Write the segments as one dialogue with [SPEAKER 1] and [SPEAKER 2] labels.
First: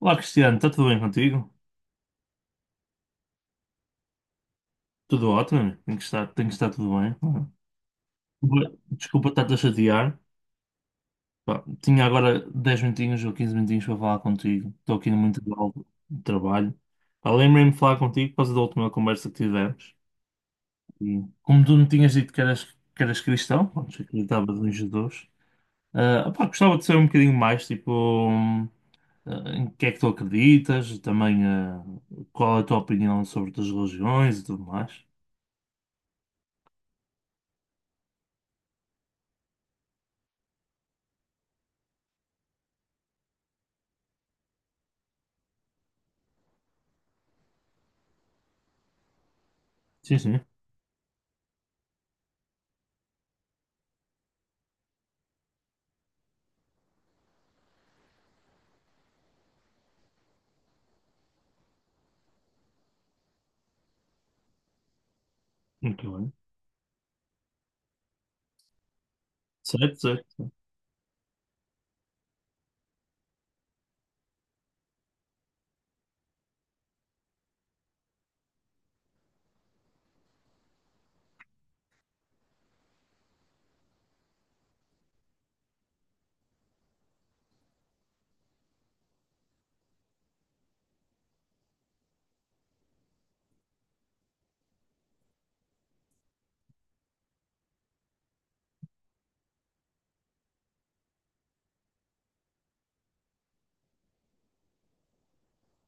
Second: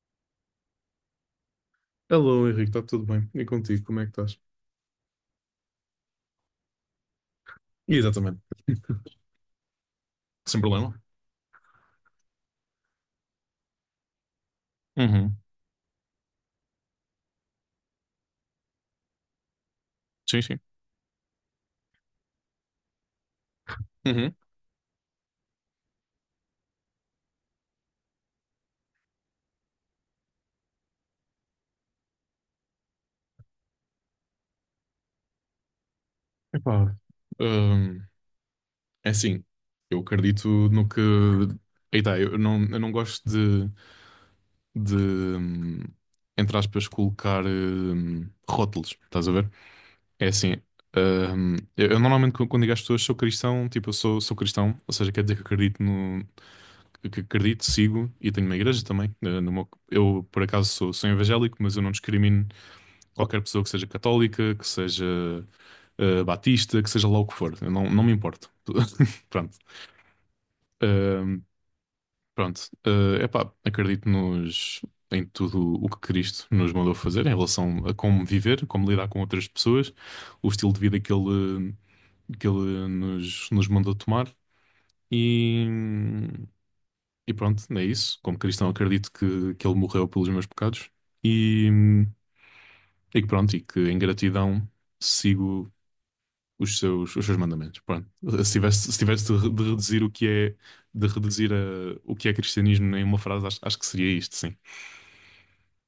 [SPEAKER 1] Olá, Cristiano, está tudo bem contigo?
[SPEAKER 2] Alô, Henrique, está tudo bem? E contigo, como é que estás?
[SPEAKER 1] Tudo ótimo, amigo. Tem que estar tudo bem.
[SPEAKER 2] Exatamente.
[SPEAKER 1] Desculpa desculpa estar-te a chatear.
[SPEAKER 2] Sem problema.
[SPEAKER 1] Pá, tinha agora 10 minutinhos ou 15 minutinhos para falar contigo. Estou aqui no
[SPEAKER 2] Uhum.
[SPEAKER 1] muito de trabalho. Pá, lembrei-me de falar contigo por causa da última conversa que tivemos.
[SPEAKER 2] Sim, sim.
[SPEAKER 1] E como tu me tinhas dito que eras, cristão, pronto, que
[SPEAKER 2] Uhum.
[SPEAKER 1] acreditavas em Jesus, pá, gostava de saber um bocadinho mais, tipo, em que é que tu acreditas, e também qual é a tua opinião sobre outras religiões e tudo mais.
[SPEAKER 2] Epá, Hum, é assim, eu acredito no que. Eita, eu não gosto de, hum, entre aspas, colocar rótulos, estás a ver?
[SPEAKER 1] Sim,
[SPEAKER 2] É
[SPEAKER 1] sim.
[SPEAKER 2] assim, eu normalmente quando digo às pessoas sou cristão, tipo, eu sou cristão, ou seja, quer dizer que acredito no, que acredito, sigo e tenho uma igreja também. Eh, no meu- eu, por acaso, sou evangélico, mas eu não discrimino qualquer pessoa que seja católica, que seja
[SPEAKER 1] Muito
[SPEAKER 2] eh,
[SPEAKER 1] bem.
[SPEAKER 2] batista, que seja lá o que for. Eu não, não me importo. Pronto.
[SPEAKER 1] Certo, certo.
[SPEAKER 2] Ahm, Pronto. Eh, epá, em tudo o que Cristo nos mandou fazer em relação a como viver, como lidar com outras pessoas, o estilo de vida que ele nos, nos mandou tomar. E, E pronto, é isso. Como cristão, acredito que ele morreu pelos meus pecados. E, e que pronto, e que em gratidão sigo os seus mandamentos. Pronto. Se tivesse de reduzir o que é, de reduzir a- o que é cristianismo em uma frase, acho que seria isto, sim.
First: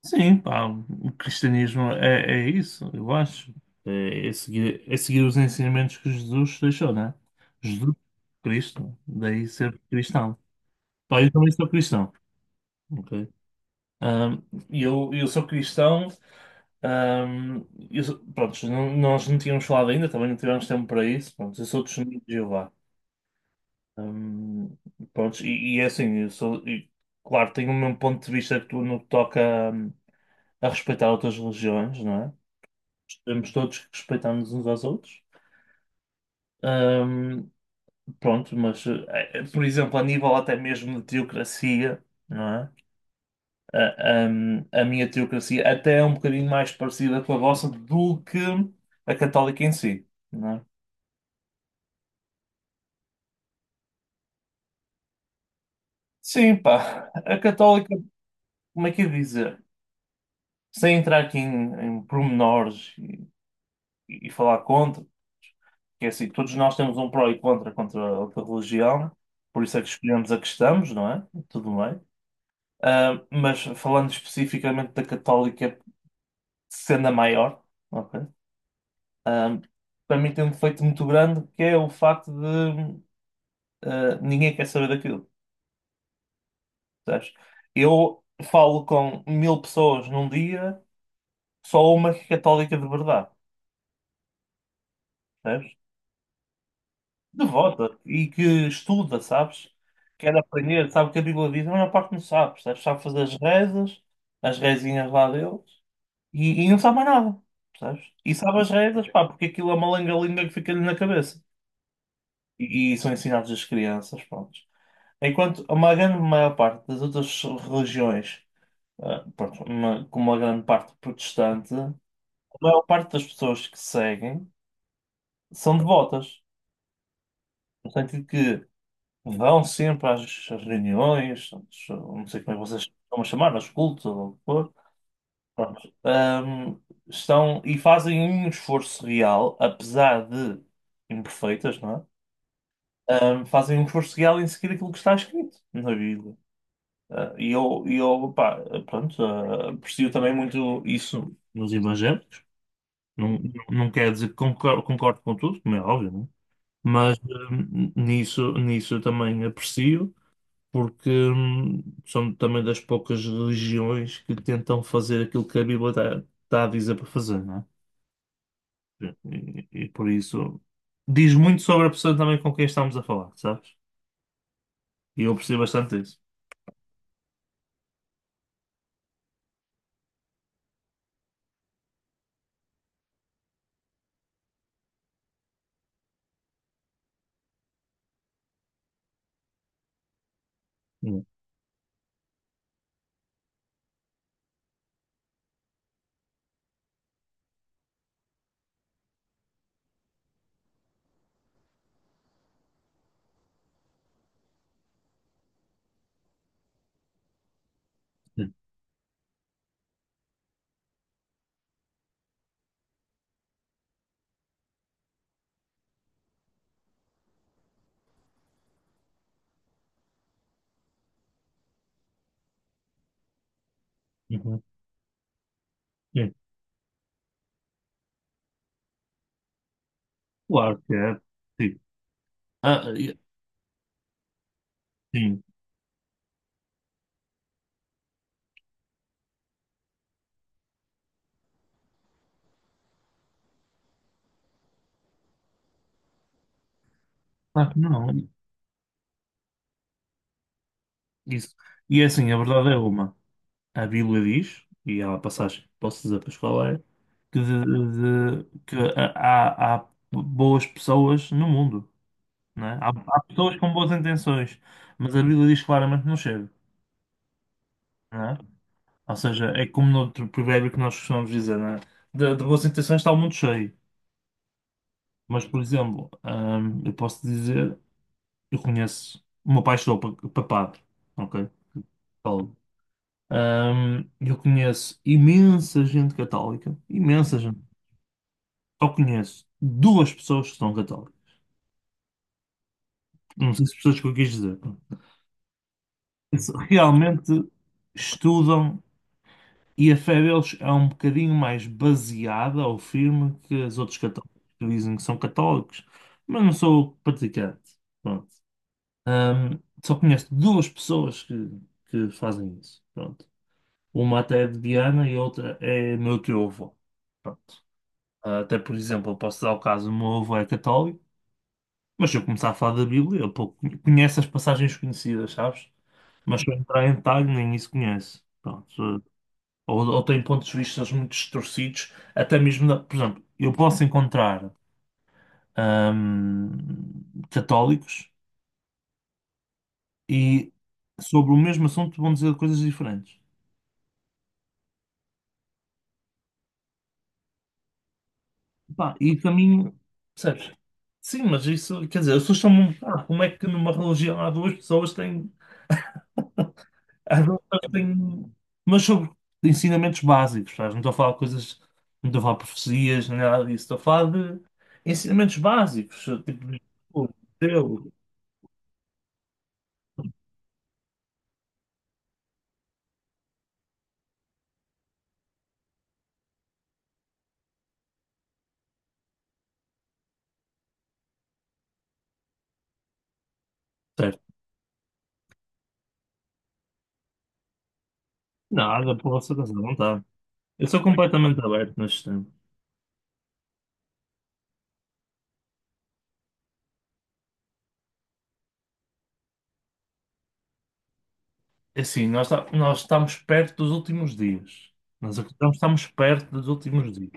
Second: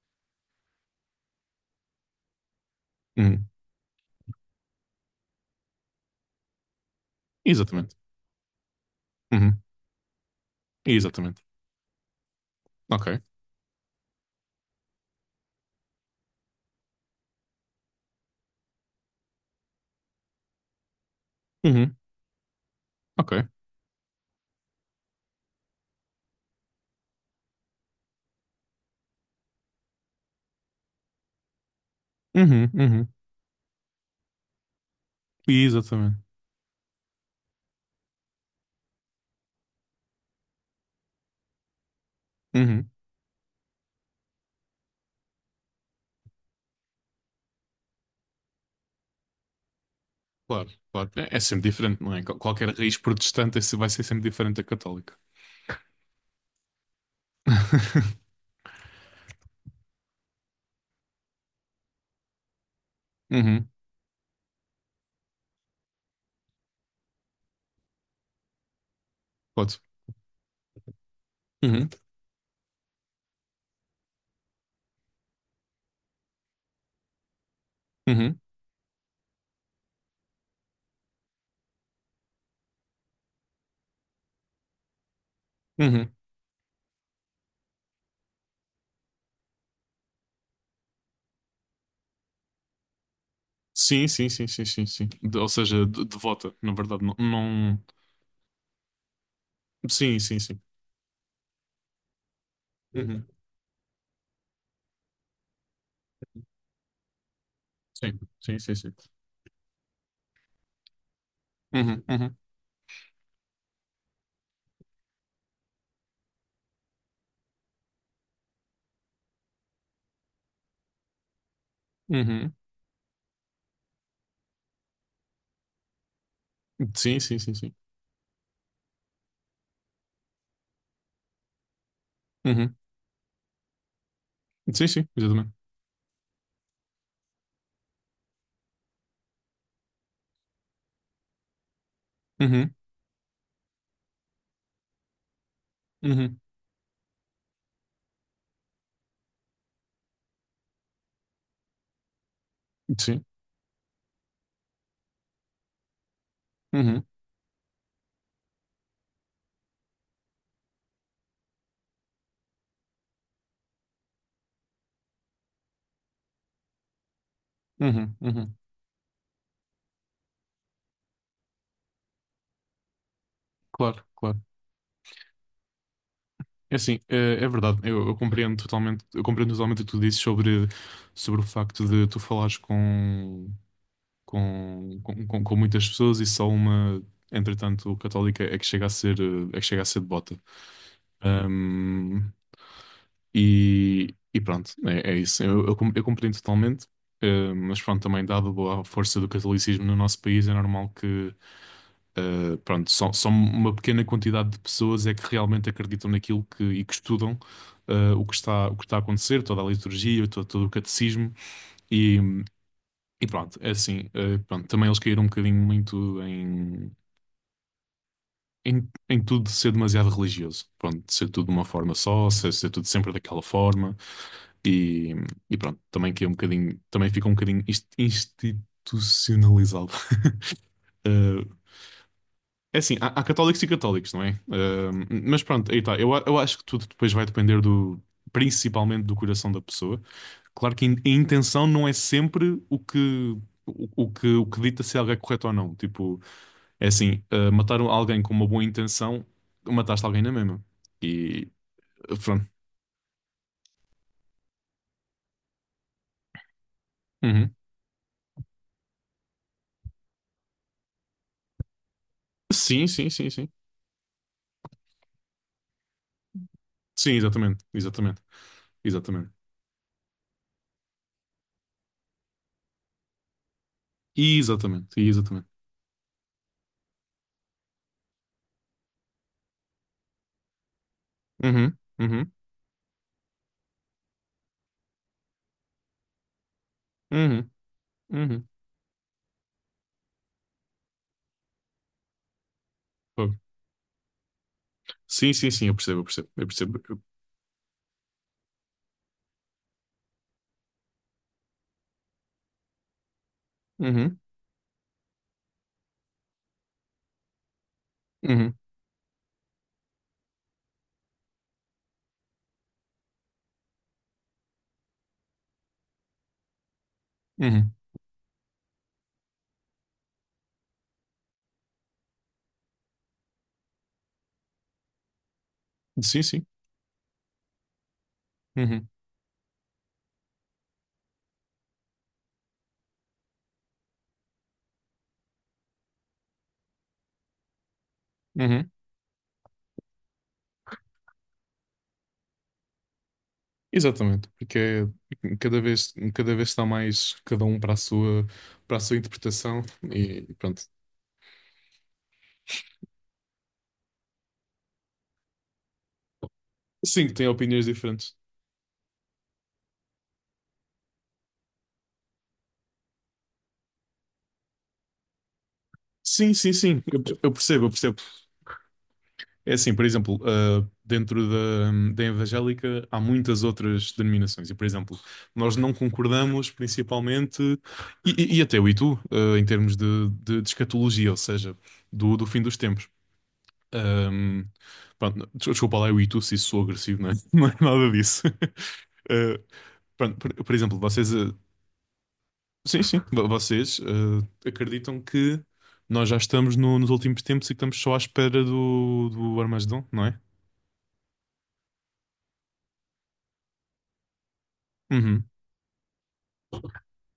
[SPEAKER 1] Sim, pá, o cristianismo é isso, eu
[SPEAKER 2] Uhum.
[SPEAKER 1] acho. É seguir, é seguir os ensinamentos que Jesus deixou, né? Jesus,
[SPEAKER 2] Exatamente.
[SPEAKER 1] Cristo, daí
[SPEAKER 2] Uhum.
[SPEAKER 1] ser cristão. Pá, eu
[SPEAKER 2] Exatamente.
[SPEAKER 1] também sou cristão,
[SPEAKER 2] Ok.
[SPEAKER 1] ok? Ahm, e eu sou cristão, ahm, pronto, nós não tínhamos falado ainda, também não tivemos tempo para isso, pronto, eu sou
[SPEAKER 2] Uhum.
[SPEAKER 1] testemunho de Jeová.
[SPEAKER 2] Ok.
[SPEAKER 1] Ahm, Pronto, e é assim, eu sou, e, claro, tenho o mesmo ponto de vista que tu no que toca a respeitar outras religiões, não é?
[SPEAKER 2] Uhum. Uhum.
[SPEAKER 1] Temos todos que respeitar-nos uns aos outros.
[SPEAKER 2] Exatamente.
[SPEAKER 1] Ahm, Pronto, mas, por exemplo, a nível até mesmo de teocracia, não é?
[SPEAKER 2] Uhum.
[SPEAKER 1] A minha teocracia até é um bocadinho mais parecida com a vossa do que a católica em si, não é?
[SPEAKER 2] Claro, claro. É sempre diferente, não é? Qualquer raiz protestante é se vai ser sempre diferente da católica.
[SPEAKER 1] Sim, pá, a católica, como é que eu ia dizer? Sem entrar aqui em pormenores
[SPEAKER 2] Uhum.
[SPEAKER 1] e falar contra. Que é assim, todos nós temos um pró e contra contra a outra religião, por
[SPEAKER 2] Pode.
[SPEAKER 1] isso é que escolhemos a que estamos, não é? Tudo
[SPEAKER 2] Uhum.
[SPEAKER 1] bem. Mas falando especificamente da católica, sendo a maior, ok?
[SPEAKER 2] Uhum,
[SPEAKER 1] Ah, Para mim tem um defeito muito grande que é o facto de ninguém quer saber daquilo.
[SPEAKER 2] uhum.
[SPEAKER 1] Sabes? Eu falo com 1000 pessoas num dia, só uma que é católica de verdade.
[SPEAKER 2] Sim, sim, sim, sim, sim, sim. Ou
[SPEAKER 1] Percebes?
[SPEAKER 2] seja, devota, na verdade, não.
[SPEAKER 1] Devota e que estuda, sabes?
[SPEAKER 2] Sim,
[SPEAKER 1] Quer
[SPEAKER 2] sim, sim.
[SPEAKER 1] aprender, sabe o que a Bíblia diz, a maior parte não sabe, sabes? Sabe fazer
[SPEAKER 2] Uhum.
[SPEAKER 1] as rezas, as rezinhas lá deles e não sabe mais nada, sabes?
[SPEAKER 2] Sim,
[SPEAKER 1] E
[SPEAKER 2] sim,
[SPEAKER 1] sabe as
[SPEAKER 2] sim, sim.
[SPEAKER 1] rezas, pá, porque aquilo é uma lenga-linga que fica-lhe na cabeça.
[SPEAKER 2] Uhum, uhum,
[SPEAKER 1] E são ensinados às crianças, pronto. Enquanto uma grande maior parte das outras religiões, pronto, uma, como uma grande parte protestante, a
[SPEAKER 2] uhum.
[SPEAKER 1] maior parte das pessoas que seguem são devotas,
[SPEAKER 2] Sim, sim, sim, sim.
[SPEAKER 1] no sentido que vão sempre às reuniões, não sei como é que
[SPEAKER 2] Uhum.
[SPEAKER 1] vocês estão a chamar, aos cultos ou o que for.
[SPEAKER 2] Sim, sim, exatamente.
[SPEAKER 1] Pronto. Estão e fazem um esforço real, apesar de imperfeitas, não
[SPEAKER 2] Uhum,
[SPEAKER 1] é? Fazem um esforço real em seguir aquilo que está escrito na Bíblia.
[SPEAKER 2] uhum.
[SPEAKER 1] E eu, pá, pronto, aprecio também muito isso nos evangélicos.
[SPEAKER 2] Sim.
[SPEAKER 1] Não, não quer dizer que concordo com tudo, como é óbvio, não é?
[SPEAKER 2] Uhum,
[SPEAKER 1] Mas nisso eu também aprecio. Porque são também das poucas religiões que tentam fazer aquilo que a Bíblia está a dizer para fazer, não
[SPEAKER 2] uhum, uhum.
[SPEAKER 1] é? E por isso diz muito sobre a pessoa também com quem estamos a falar, sabes?
[SPEAKER 2] Claro, claro.
[SPEAKER 1] E eu percebo bastante isso.
[SPEAKER 2] É assim, é verdade. Eu compreendo totalmente, eu compreendo totalmente o que tu dizes sobre o facto de tu falares com muitas pessoas e só uma, entretanto, católica é que chega a ser, eh, é que chega a ser devota.
[SPEAKER 1] Uhum.
[SPEAKER 2] Um, e pronto, é isso. Eu compreendo totalmente, mas pronto, também dado a força do catolicismo no nosso país, é normal que, pronto, só uma pequena quantidade de pessoas é que realmente acreditam naquilo que, e que estudam, o que está a acontecer, toda a liturgia, todo o catecismo, e, e pronto, é assim. Pronto, também eles caíram um bocadinho muito em tudo ser demasiado religioso. Pronto, ser tudo de uma forma só, ser tudo sempre daquela forma.
[SPEAKER 1] Uhum.
[SPEAKER 2] E, e pronto, também que é um
[SPEAKER 1] Sim.
[SPEAKER 2] bocadinho, também fica um bocadinho institucionalizado.
[SPEAKER 1] Claro que é.
[SPEAKER 2] Eh,
[SPEAKER 1] Sim.
[SPEAKER 2] é
[SPEAKER 1] Ah,
[SPEAKER 2] assim, há,
[SPEAKER 1] e-
[SPEAKER 2] há católicos e católicos, não é? Eh, mas
[SPEAKER 1] sim.
[SPEAKER 2] pronto, aí está. Eu acho que tudo depois vai depender principalmente do coração da pessoa. Claro que a intenção não é sempre o que, o que dita se algo é correto ou não. Tipo, é assim, eh,
[SPEAKER 1] Claro que
[SPEAKER 2] matar
[SPEAKER 1] não.
[SPEAKER 2] alguém com uma boa intenção, mataste alguém na mesma. E
[SPEAKER 1] Isso. E é
[SPEAKER 2] eh,
[SPEAKER 1] assim, a
[SPEAKER 2] pronto.
[SPEAKER 1] verdade é uma. A Bíblia diz, e há uma passagem que posso dizer para a escola, é que,
[SPEAKER 2] Uhum.
[SPEAKER 1] de- de- que há boas pessoas no mundo, não é?
[SPEAKER 2] Sim,
[SPEAKER 1] Há,
[SPEAKER 2] sim,
[SPEAKER 1] há
[SPEAKER 2] sim, sim.
[SPEAKER 1] pessoas com boas intenções, mas a Bíblia diz claramente que não chega,
[SPEAKER 2] Sim, exatamente, exatamente,
[SPEAKER 1] não é? Ou
[SPEAKER 2] exatamente.
[SPEAKER 1] seja, é como no outro provérbio que nós costumamos dizer, não é? De boas intenções está o mundo cheio.
[SPEAKER 2] Exatamente,
[SPEAKER 1] Mas,
[SPEAKER 2] exatamente.
[SPEAKER 1] por exemplo, eu posso dizer, eu conheço, o meu pai estudou para padre, ok?
[SPEAKER 2] Uhum, uhum,
[SPEAKER 1] Eu conheço imensa gente católica, imensa
[SPEAKER 2] uhum,
[SPEAKER 1] gente.
[SPEAKER 2] uhum.
[SPEAKER 1] Só conheço duas pessoas que são católicas.
[SPEAKER 2] Fogo.
[SPEAKER 1] Não sei se pessoas que eu quis dizer.
[SPEAKER 2] Sim, sim, sim, eu percebo, eu percebo, eu
[SPEAKER 1] Eles
[SPEAKER 2] percebo.
[SPEAKER 1] realmente estudam e a fé deles é um bocadinho mais baseada ou firme que as outros
[SPEAKER 2] Uhum,
[SPEAKER 1] católicos que dizem que são católicos, mas não sou praticante. Pronto.
[SPEAKER 2] uhum,
[SPEAKER 1] Ahm, Só conheço duas pessoas que fazem isso. Pronto. Uma até é de Viana e outra é meu teu avô. Pronto.
[SPEAKER 2] uhum.
[SPEAKER 1] Até, por exemplo, eu posso dar o caso, o meu avô é católico, mas se eu começar a falar da Bíblia, ele pouco conhece as passagens conhecidas, sabes?
[SPEAKER 2] Sim,
[SPEAKER 1] Mas
[SPEAKER 2] sim.
[SPEAKER 1] se eu entrar em detalhe, nem isso conhece.
[SPEAKER 2] Uhum,
[SPEAKER 1] Pronto. Ou tem pontos de vista muito distorcidos, até mesmo, por exemplo, eu posso encontrar ahm, católicos
[SPEAKER 2] uhum.
[SPEAKER 1] e sobre o mesmo assunto vão dizer coisas diferentes.
[SPEAKER 2] Exatamente, porque cada vez está mais cada um para a
[SPEAKER 1] Pá,
[SPEAKER 2] sua
[SPEAKER 1] e para
[SPEAKER 2] interpretação
[SPEAKER 1] mim,
[SPEAKER 2] e
[SPEAKER 1] percebes?
[SPEAKER 2] pronto.
[SPEAKER 1] Sim, mas isso, quer dizer, as pessoas são, como é que numa religião há duas pessoas que têm
[SPEAKER 2] Sim, que
[SPEAKER 1] às
[SPEAKER 2] tem
[SPEAKER 1] vezes
[SPEAKER 2] opiniões diferentes.
[SPEAKER 1] tem, mas sobre ensinamentos básicos, sabes? Não estou a falar de coisas, não estou a falar de profecias, nem nada disso, estou a falar de ensinamentos básicos,
[SPEAKER 2] Sim,
[SPEAKER 1] tipo
[SPEAKER 2] sim,
[SPEAKER 1] de
[SPEAKER 2] sim, eu,
[SPEAKER 1] oh,
[SPEAKER 2] eu percebo, eu
[SPEAKER 1] Deus,
[SPEAKER 2] percebo. É assim, por exemplo, ah, dentro da evangélica há muitas outras denominações e, por exemplo, nós não concordamos principalmente, e até eu e tu, ah, em termos de escatologia, ou seja, do fim dos tempos.
[SPEAKER 1] certo?
[SPEAKER 2] Ahm, Pronto, desculpa lá, eu e tu, se isso sou agressivo, não é? Não é nada disso.
[SPEAKER 1] Nada, por vossa
[SPEAKER 2] Ah,
[SPEAKER 1] razão, não está.
[SPEAKER 2] pronto, por
[SPEAKER 1] Eu
[SPEAKER 2] exemplo,
[SPEAKER 1] sou
[SPEAKER 2] vocês. Ah,
[SPEAKER 1] completamente aberto neste tempo.
[SPEAKER 2] Sim, sim. Vocês eh, acreditam que nós já estamos nos últimos tempos e que estamos só à espera do Armagedon, não é?
[SPEAKER 1] É assim, nós estamos perto dos últimos dias. Nós
[SPEAKER 2] Uhum.
[SPEAKER 1] acreditamos que estamos perto dos últimos dias.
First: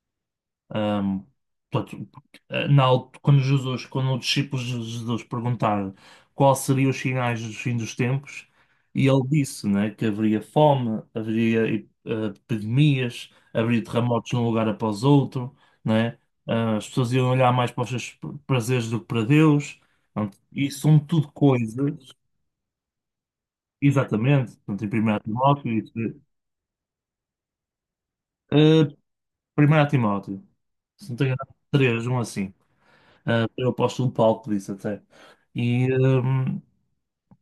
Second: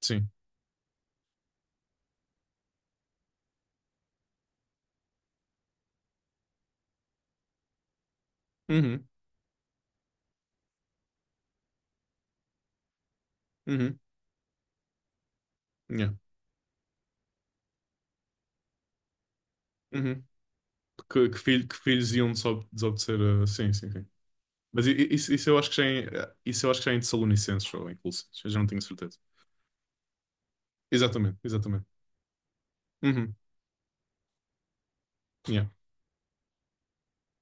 [SPEAKER 2] Sim.
[SPEAKER 1] Ahm, Portanto, quando Jesus, quando os discípulos de Jesus perguntaram quais seriam os sinais dos fins dos tempos,
[SPEAKER 2] Uhum.
[SPEAKER 1] e ele disse, né, que haveria fome, haveria epidemias, haveria
[SPEAKER 2] Uhum.
[SPEAKER 1] terremotos de um lugar após outro,
[SPEAKER 2] Yeah.
[SPEAKER 1] né? As pessoas iam olhar mais para os seus prazeres do que para Deus.
[SPEAKER 2] Uhum.
[SPEAKER 1] Portanto, e são
[SPEAKER 2] Que,
[SPEAKER 1] tudo
[SPEAKER 2] que, filho- que
[SPEAKER 1] coisas,
[SPEAKER 2] filhos iam desobedecer a... Sim, sim, sim.
[SPEAKER 1] exatamente, portanto,
[SPEAKER 2] Mas
[SPEAKER 1] em
[SPEAKER 2] i- i-
[SPEAKER 1] primeiro
[SPEAKER 2] isso, isso eu acho
[SPEAKER 1] Timóteo,
[SPEAKER 2] que já
[SPEAKER 1] isso,
[SPEAKER 2] é, isso eu acho que já é em Tessalonicenses ou em Colossenses. Eu já não tenho
[SPEAKER 1] eh,
[SPEAKER 2] certeza.
[SPEAKER 1] 1 Timóteo, se não tenho
[SPEAKER 2] Exatamente,
[SPEAKER 1] errado,
[SPEAKER 2] exatamente.
[SPEAKER 1] 3, um assim.
[SPEAKER 2] Uhum.
[SPEAKER 1] Eu posto um palco disso até.
[SPEAKER 2] Yeah.
[SPEAKER 1] E, hum,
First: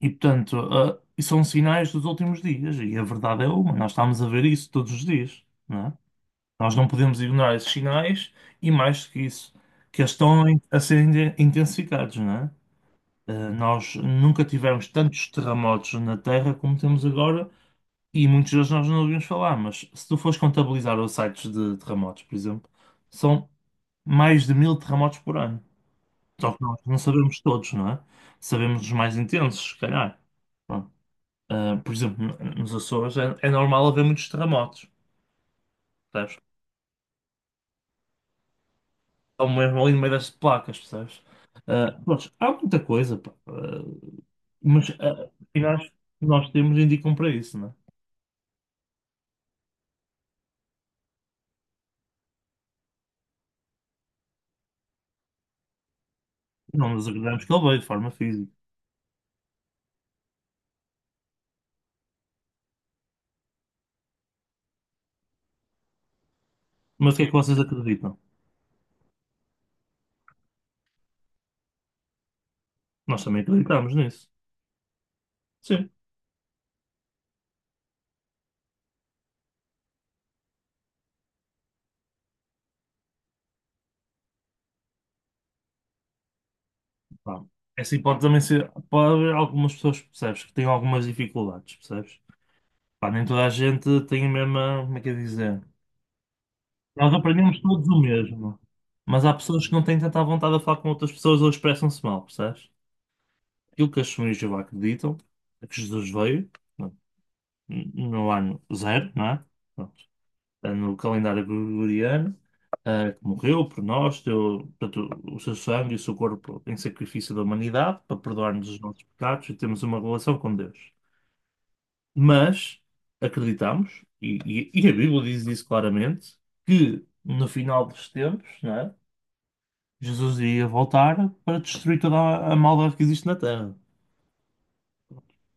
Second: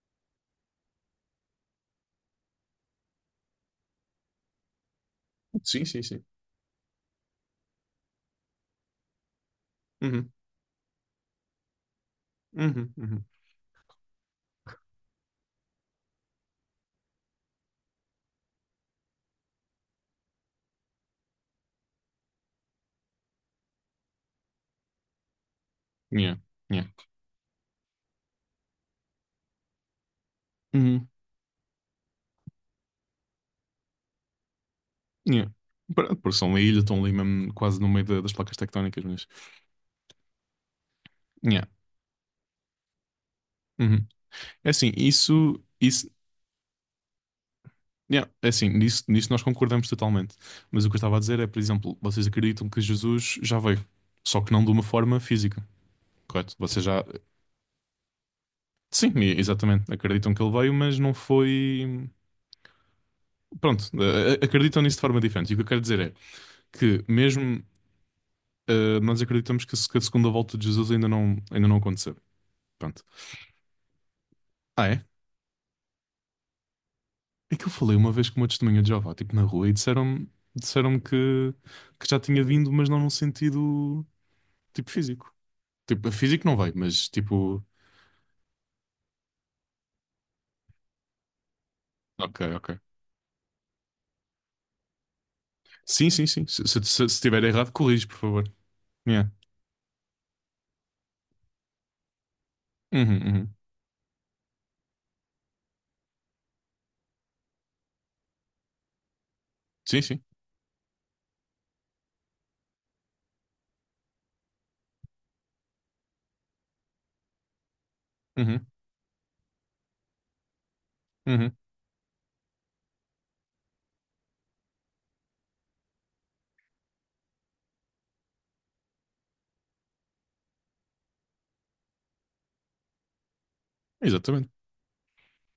[SPEAKER 1] e portanto, e são sinais dos últimos dias, e a verdade é uma, nós estamos a ver isso todos os dias,
[SPEAKER 2] Sim,
[SPEAKER 1] não é?
[SPEAKER 2] sim, sim.
[SPEAKER 1] Nós não podemos ignorar esses sinais e mais do que isso, que eles
[SPEAKER 2] Uhum.
[SPEAKER 1] estão a ser intensificados, não é?
[SPEAKER 2] Uhum. Uhum.
[SPEAKER 1] Nós nunca tivemos tantos terremotos na Terra como temos agora, e muitos deles nós não ouvimos falar, mas se tu fores contabilizar os sites de terremotos, por exemplo, são mais de 1000 terremotos por ano.
[SPEAKER 2] Yeah.
[SPEAKER 1] Só que nós
[SPEAKER 2] Yeah.
[SPEAKER 1] não sabemos todos, não é? Sabemos os mais intensos, se calhar. Pronto.
[SPEAKER 2] Uhum.
[SPEAKER 1] Por exemplo, nos Açores é normal haver muitos terremotos,
[SPEAKER 2] Yeah. Pronto, porque
[SPEAKER 1] percebes?
[SPEAKER 2] são uma ilha, estão ali mesmo quase no meio das placas tectónicas, mas...
[SPEAKER 1] Ou mesmo ali no meio das placas, percebes?
[SPEAKER 2] yeah.
[SPEAKER 1] Pronto, há muita coisa, pá.
[SPEAKER 2] Uhum. É
[SPEAKER 1] Mas
[SPEAKER 2] assim,
[SPEAKER 1] os
[SPEAKER 2] isso,
[SPEAKER 1] sinais
[SPEAKER 2] isso,
[SPEAKER 1] que nós temos indicam para isso, não é?
[SPEAKER 2] yeah, é assim, nisso, nisso nós concordamos totalmente. Mas o que eu estava a dizer é, por exemplo, vocês acreditam que Jesus já veio, só que não de uma forma física, correto? Vocês
[SPEAKER 1] Não
[SPEAKER 2] já,
[SPEAKER 1] nos acreditamos que ele veio de forma física.
[SPEAKER 2] sim, exatamente, acreditam que ele veio, mas não foi. Pronto, acreditam nisso de forma diferente. E o que eu quero dizer é que,
[SPEAKER 1] Mas o que é que vocês
[SPEAKER 2] mesmo
[SPEAKER 1] acreditam?
[SPEAKER 2] eh, nós acreditamos que a se- que a segunda volta de Jesus ainda não aconteceu. Pronto.
[SPEAKER 1] Nós também acreditamos nisso.
[SPEAKER 2] Ah, é?
[SPEAKER 1] Sim.
[SPEAKER 2] É que eu falei uma vez com uma testemunha de Jeová, tipo, na rua, e disseram-me disseram-me que já tinha vindo, mas não num sentido, tipo, físico. Tipo, físico não vai, mas,
[SPEAKER 1] Pá,
[SPEAKER 2] tipo...
[SPEAKER 1] essa hipótese também ser. Pode haver algumas pessoas, percebes, que têm algumas dificuldades, percebes?
[SPEAKER 2] Ok, ok.
[SPEAKER 1] Pá, nem toda a gente tem a mesma, como é que é dizer?
[SPEAKER 2] Sim, sim, sim. Se
[SPEAKER 1] Nós
[SPEAKER 2] estiver
[SPEAKER 1] aprendemos
[SPEAKER 2] errado,
[SPEAKER 1] todos o
[SPEAKER 2] corrige, por favor.
[SPEAKER 1] mesmo, mas
[SPEAKER 2] Yeah.
[SPEAKER 1] há pessoas que não têm tanta vontade de falar com outras pessoas ou expressam-se mal, percebes?
[SPEAKER 2] Uhum, uhum.
[SPEAKER 1] Aquilo que as famílias de Jeová acreditam é que Jesus veio não, no ano zero, não é?
[SPEAKER 2] Sim,
[SPEAKER 1] Pronto.
[SPEAKER 2] sim.
[SPEAKER 1] É no calendário gregoriano, que morreu por nós, deu, portanto, o seu sangue e o seu corpo em sacrifício da humanidade para
[SPEAKER 2] Uhum,
[SPEAKER 1] perdoar-nos os nossos pecados e termos uma relação com Deus.
[SPEAKER 2] uhum.
[SPEAKER 1] Mas acreditamos, e a Bíblia diz isso claramente, que no final dos tempos, não é? Jesus iria voltar para destruir toda a maldade que existe na Terra.
[SPEAKER 2] Exatamente.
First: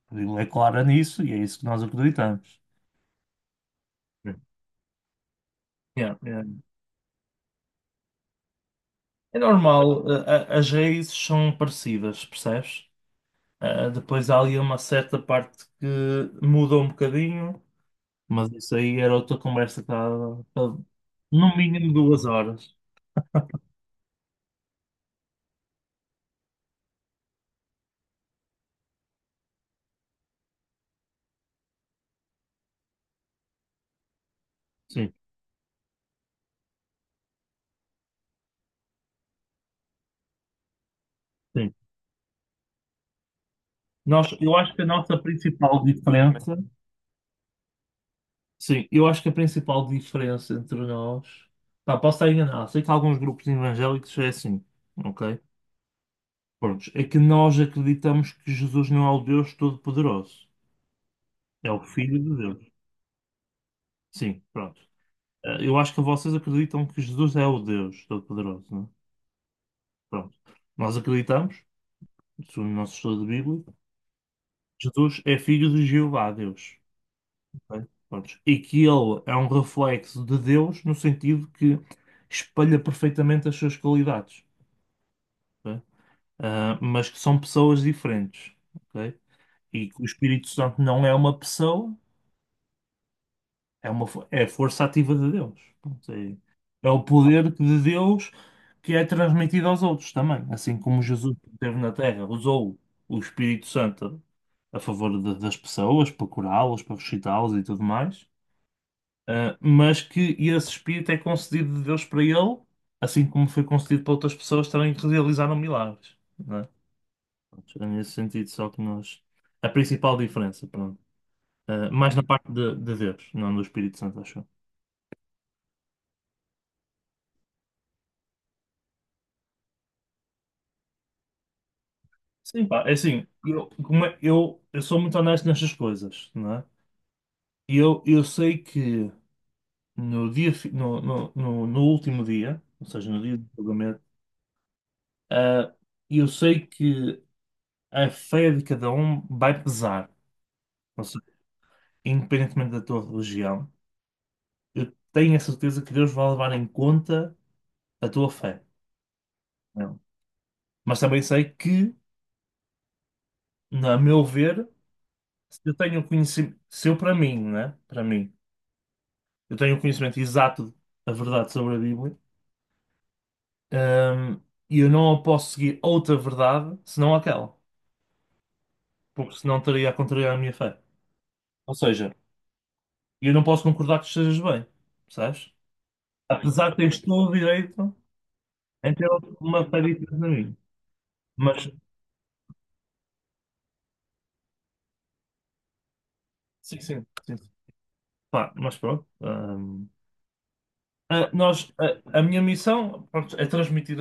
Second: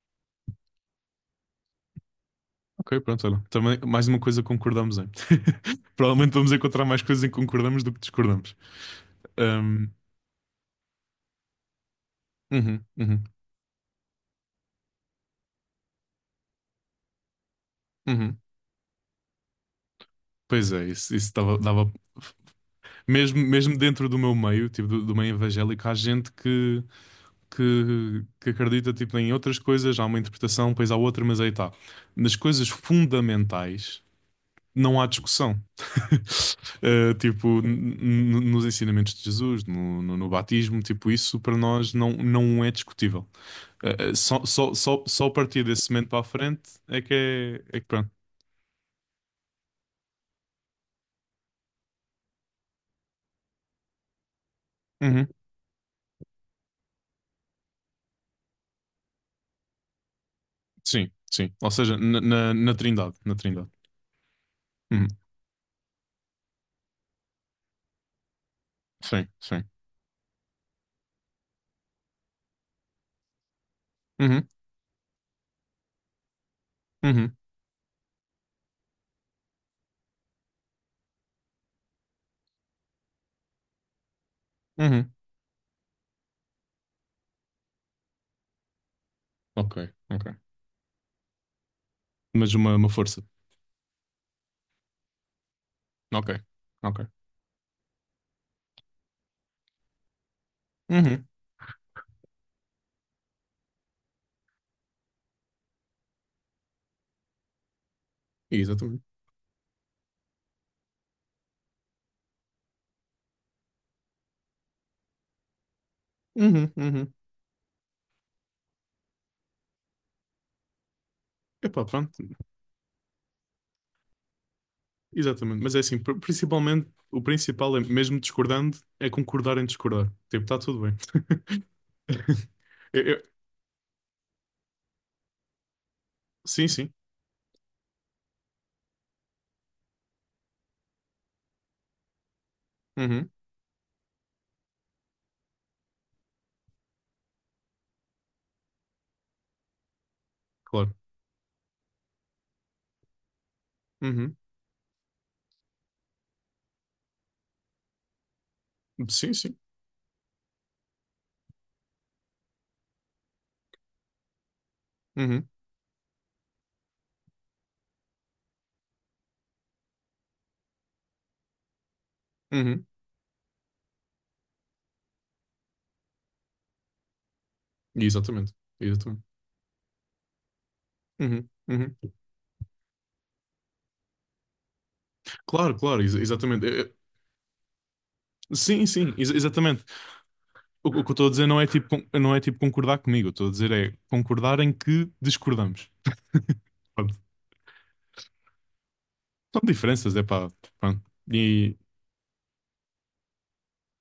[SPEAKER 1] A Bíblia é clara nisso e é isso que nós acreditamos.
[SPEAKER 2] Ok, pronto, olha. Também, mais uma coisa que concordamos em.
[SPEAKER 1] Yeah,
[SPEAKER 2] Provavelmente
[SPEAKER 1] yeah.
[SPEAKER 2] vamos encontrar mais coisas em que concordamos do que discordamos.
[SPEAKER 1] É
[SPEAKER 2] Ahm,
[SPEAKER 1] normal, as raízes são parecidas,
[SPEAKER 2] uhum,
[SPEAKER 1] percebes?
[SPEAKER 2] uhum,
[SPEAKER 1] Depois há ali uma certa parte que muda um bocadinho,
[SPEAKER 2] uhum.
[SPEAKER 1] mas isso aí era outra conversa que dava
[SPEAKER 2] Pois
[SPEAKER 1] para,
[SPEAKER 2] é, isso, isso dava,
[SPEAKER 1] no
[SPEAKER 2] dava-
[SPEAKER 1] mínimo 2 horas.
[SPEAKER 2] Mesmo, mesmo dentro do meu meio, tipo, do meio evangélico, há gente que acredita, tipo, em outras coisas, há uma interpretação, depois há outra, mas aí está. Nas coisas fundamentais não há
[SPEAKER 1] Sim,
[SPEAKER 2] discussão. Eh, tipo, nos ensinamentos de Jesus, no batismo, tipo, isso para
[SPEAKER 1] sim.
[SPEAKER 2] nós não é discutível. Eh,
[SPEAKER 1] Nós,
[SPEAKER 2] só,
[SPEAKER 1] eu
[SPEAKER 2] só,
[SPEAKER 1] acho que a
[SPEAKER 2] só,
[SPEAKER 1] nossa
[SPEAKER 2] só a partir
[SPEAKER 1] principal
[SPEAKER 2] desse momento para a
[SPEAKER 1] diferença,
[SPEAKER 2] frente é é que pronto.
[SPEAKER 1] sim, eu acho que a principal diferença entre nós, pá, posso estar enganado, sei que alguns grupos evangélicos é assim,
[SPEAKER 2] Uhum.
[SPEAKER 1] ok? Pronto, é que nós acreditamos que Jesus não é o Deus Todo-Poderoso,
[SPEAKER 2] Sim, sim. Ou
[SPEAKER 1] é o
[SPEAKER 2] seja,
[SPEAKER 1] Filho
[SPEAKER 2] na,
[SPEAKER 1] de
[SPEAKER 2] na, na
[SPEAKER 1] Deus.
[SPEAKER 2] Trindade, na Trindade.
[SPEAKER 1] Sim, pronto.
[SPEAKER 2] Uhum.
[SPEAKER 1] Eu acho que vocês acreditam que Jesus é o Deus Todo-Poderoso, não é?
[SPEAKER 2] Sim, sim.
[SPEAKER 1] Pronto. Nós acreditamos, segundo o nosso estudo de Bíblia,
[SPEAKER 2] Uhum.
[SPEAKER 1] Jesus é filho de Jeová, Deus.
[SPEAKER 2] Uhum,
[SPEAKER 1] Bem, prontos. E que ele é um reflexo de Deus no sentido que espelha perfeitamente as suas qualidades,
[SPEAKER 2] uhum.
[SPEAKER 1] ok? Mas que são pessoas diferentes, ok?
[SPEAKER 2] Ok,
[SPEAKER 1] E que o
[SPEAKER 2] ok.
[SPEAKER 1] Espírito Santo não é uma pessoa,
[SPEAKER 2] Mas uma força.
[SPEAKER 1] é a força ativa de Deus. Pronto,
[SPEAKER 2] Ok,
[SPEAKER 1] é
[SPEAKER 2] ok.
[SPEAKER 1] o poder de Deus que é transmitido aos outros também, assim como
[SPEAKER 2] Uhum,
[SPEAKER 1] Jesus que esteve na Terra usou o Espírito Santo a favor das pessoas para curá-las, para ressuscitá-las e tudo mais.
[SPEAKER 2] exatamente.
[SPEAKER 1] Mas que esse espírito é concedido de Deus para ele, assim como foi concedido para outras pessoas também que realizaram milagres, não é?
[SPEAKER 2] Uhum, uhum.
[SPEAKER 1] Pronto, é nesse sentido, só que nós. A principal diferença, pronto.
[SPEAKER 2] Epá,
[SPEAKER 1] Mais na
[SPEAKER 2] pronto.
[SPEAKER 1] parte de Deus, não do Espírito Santo, acho eu.
[SPEAKER 2] Exatamente. Mas é assim, principalmente, o principal é, mesmo discordando, é concordar em discordar. Tipo, está tudo bem.
[SPEAKER 1] Sim, pá, é
[SPEAKER 2] Eu- eu-
[SPEAKER 1] assim, eu, eu sou muito honesto nestas coisas, não é?
[SPEAKER 2] sim, sim.
[SPEAKER 1] E eu sei que no último dia, ou seja, no
[SPEAKER 2] Uhum,
[SPEAKER 1] dia do julgamento, uh, eu sei que a fé de cada um vai pesar.
[SPEAKER 2] claro.
[SPEAKER 1] Independentemente da tua religião,
[SPEAKER 2] Uhum.
[SPEAKER 1] eu tenho a certeza que Deus vai levar em conta a tua fé.
[SPEAKER 2] Sim, sim.
[SPEAKER 1] Não? É? Mas também sei que, na a meu ver,
[SPEAKER 2] Uhum,
[SPEAKER 1] se eu tenho conhecimento, se eu para mim, né? Para mim, eu tenho o conhecimento exato da verdade sobre a Bíblia,
[SPEAKER 2] uhum.
[SPEAKER 1] hum, e eu não posso seguir outra verdade senão aquela,
[SPEAKER 2] Exatamente. Exatamente.
[SPEAKER 1] porque senão estaria a contrariar a minha fé.
[SPEAKER 2] Uhum,
[SPEAKER 1] Ou
[SPEAKER 2] uhum.
[SPEAKER 1] seja, eu não posso concordar que estejas bem, percebes?
[SPEAKER 2] Claro, claro, exatamente.
[SPEAKER 1] Apesar de teres todo o direito
[SPEAKER 2] Sim,
[SPEAKER 1] em ter
[SPEAKER 2] sim,
[SPEAKER 1] uma fé
[SPEAKER 2] exatamente.
[SPEAKER 1] diferente na minha.
[SPEAKER 2] O que eu estou a dizer não é
[SPEAKER 1] Mas,
[SPEAKER 2] tipo, não é tipo concordar comigo, estou a dizer é concordar em que discordamos.
[SPEAKER 1] sim, sim,
[SPEAKER 2] Pronto.
[SPEAKER 1] sim. Pá, mas pronto.
[SPEAKER 2] São
[SPEAKER 1] hum,
[SPEAKER 2] diferenças, é pá. Pronto.
[SPEAKER 1] a- nós,
[SPEAKER 2] E,
[SPEAKER 1] a, a minha missão, pronto, é transmitir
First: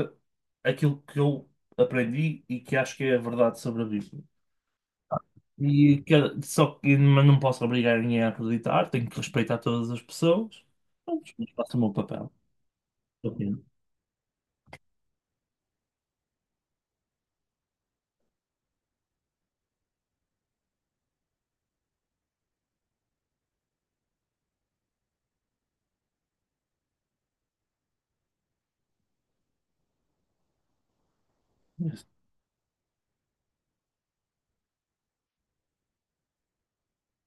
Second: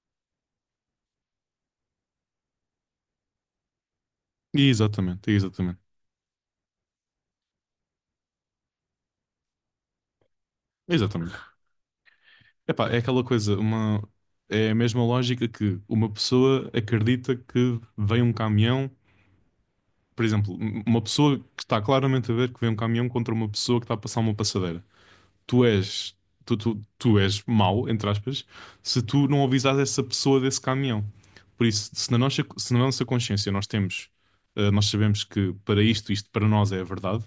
[SPEAKER 1] aquilo que eu aprendi e que acho que é a verdade sobre a Bíblia.
[SPEAKER 2] e exatamente, e exatamente.
[SPEAKER 1] E que- Só que mas não posso obrigar ninguém a acreditar, tenho que respeitar todas as pessoas. Pronto,
[SPEAKER 2] Exatamente.
[SPEAKER 1] mas faço o meu papel.
[SPEAKER 2] É pá, é aquela
[SPEAKER 1] Ok.
[SPEAKER 2] coisa, é a mesma lógica que uma pessoa acredita que vem um caminhão, por exemplo, uma pessoa que está claramente a ver que vem um caminhão contra uma pessoa que está a passar uma passadeira. tu és, tu és mau, entre aspas, se tu não avisares essa pessoa desse caminhão. Por isso, se na nossa consciência nós sabemos que para isto, isto para nós é a verdade,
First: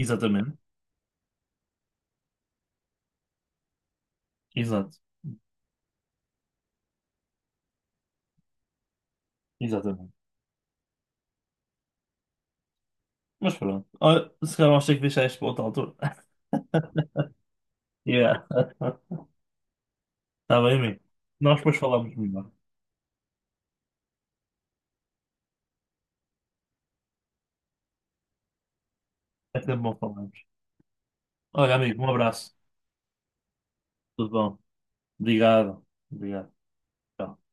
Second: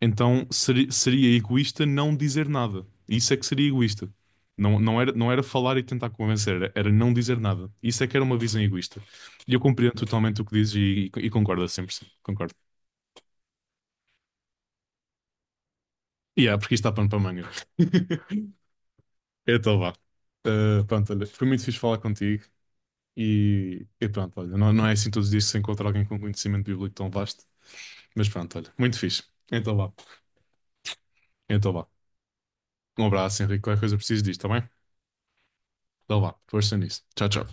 [SPEAKER 2] então seria egoísta não dizer nada. Isso é que seria egoísta. Não,
[SPEAKER 1] Exato.
[SPEAKER 2] não era falar e tentar convencer, era não dizer nada. Isso é que era uma visão egoísta. E eu compreendo
[SPEAKER 1] Exatamente.
[SPEAKER 2] totalmente o que dizes e concordo a 100%. Concordo.
[SPEAKER 1] Mas pronto. Olha, se calhar vamos ter que deixar isto para outra altura.
[SPEAKER 2] E yeah, porque isto dá pano para manga.
[SPEAKER 1] Yeah.
[SPEAKER 2] Então vá.
[SPEAKER 1] Está bem,
[SPEAKER 2] Ah,
[SPEAKER 1] amigo.
[SPEAKER 2] pronto, olha, foi
[SPEAKER 1] Nós
[SPEAKER 2] muito
[SPEAKER 1] depois
[SPEAKER 2] fixe falar
[SPEAKER 1] falamos
[SPEAKER 2] contigo
[SPEAKER 1] melhor.
[SPEAKER 2] e pronto, olha, não, não é assim todos os dias que se encontra alguém com conhecimento bíblico tão vasto, mas pronto, olha, muito fixe.
[SPEAKER 1] É
[SPEAKER 2] Então
[SPEAKER 1] sempre
[SPEAKER 2] vá.
[SPEAKER 1] bom falarmos.
[SPEAKER 2] Então
[SPEAKER 1] Olha,
[SPEAKER 2] vá.
[SPEAKER 1] amigo, um abraço.
[SPEAKER 2] Um abraço, Henrique. Qualquer coisa preciso
[SPEAKER 1] Tudo
[SPEAKER 2] disto, tá
[SPEAKER 1] bom.
[SPEAKER 2] bem?
[SPEAKER 1] Obrigado,
[SPEAKER 2] Então vá,
[SPEAKER 1] obrigado.
[SPEAKER 2] força nisso. Tchau,
[SPEAKER 1] Tchau.
[SPEAKER 2] tchau.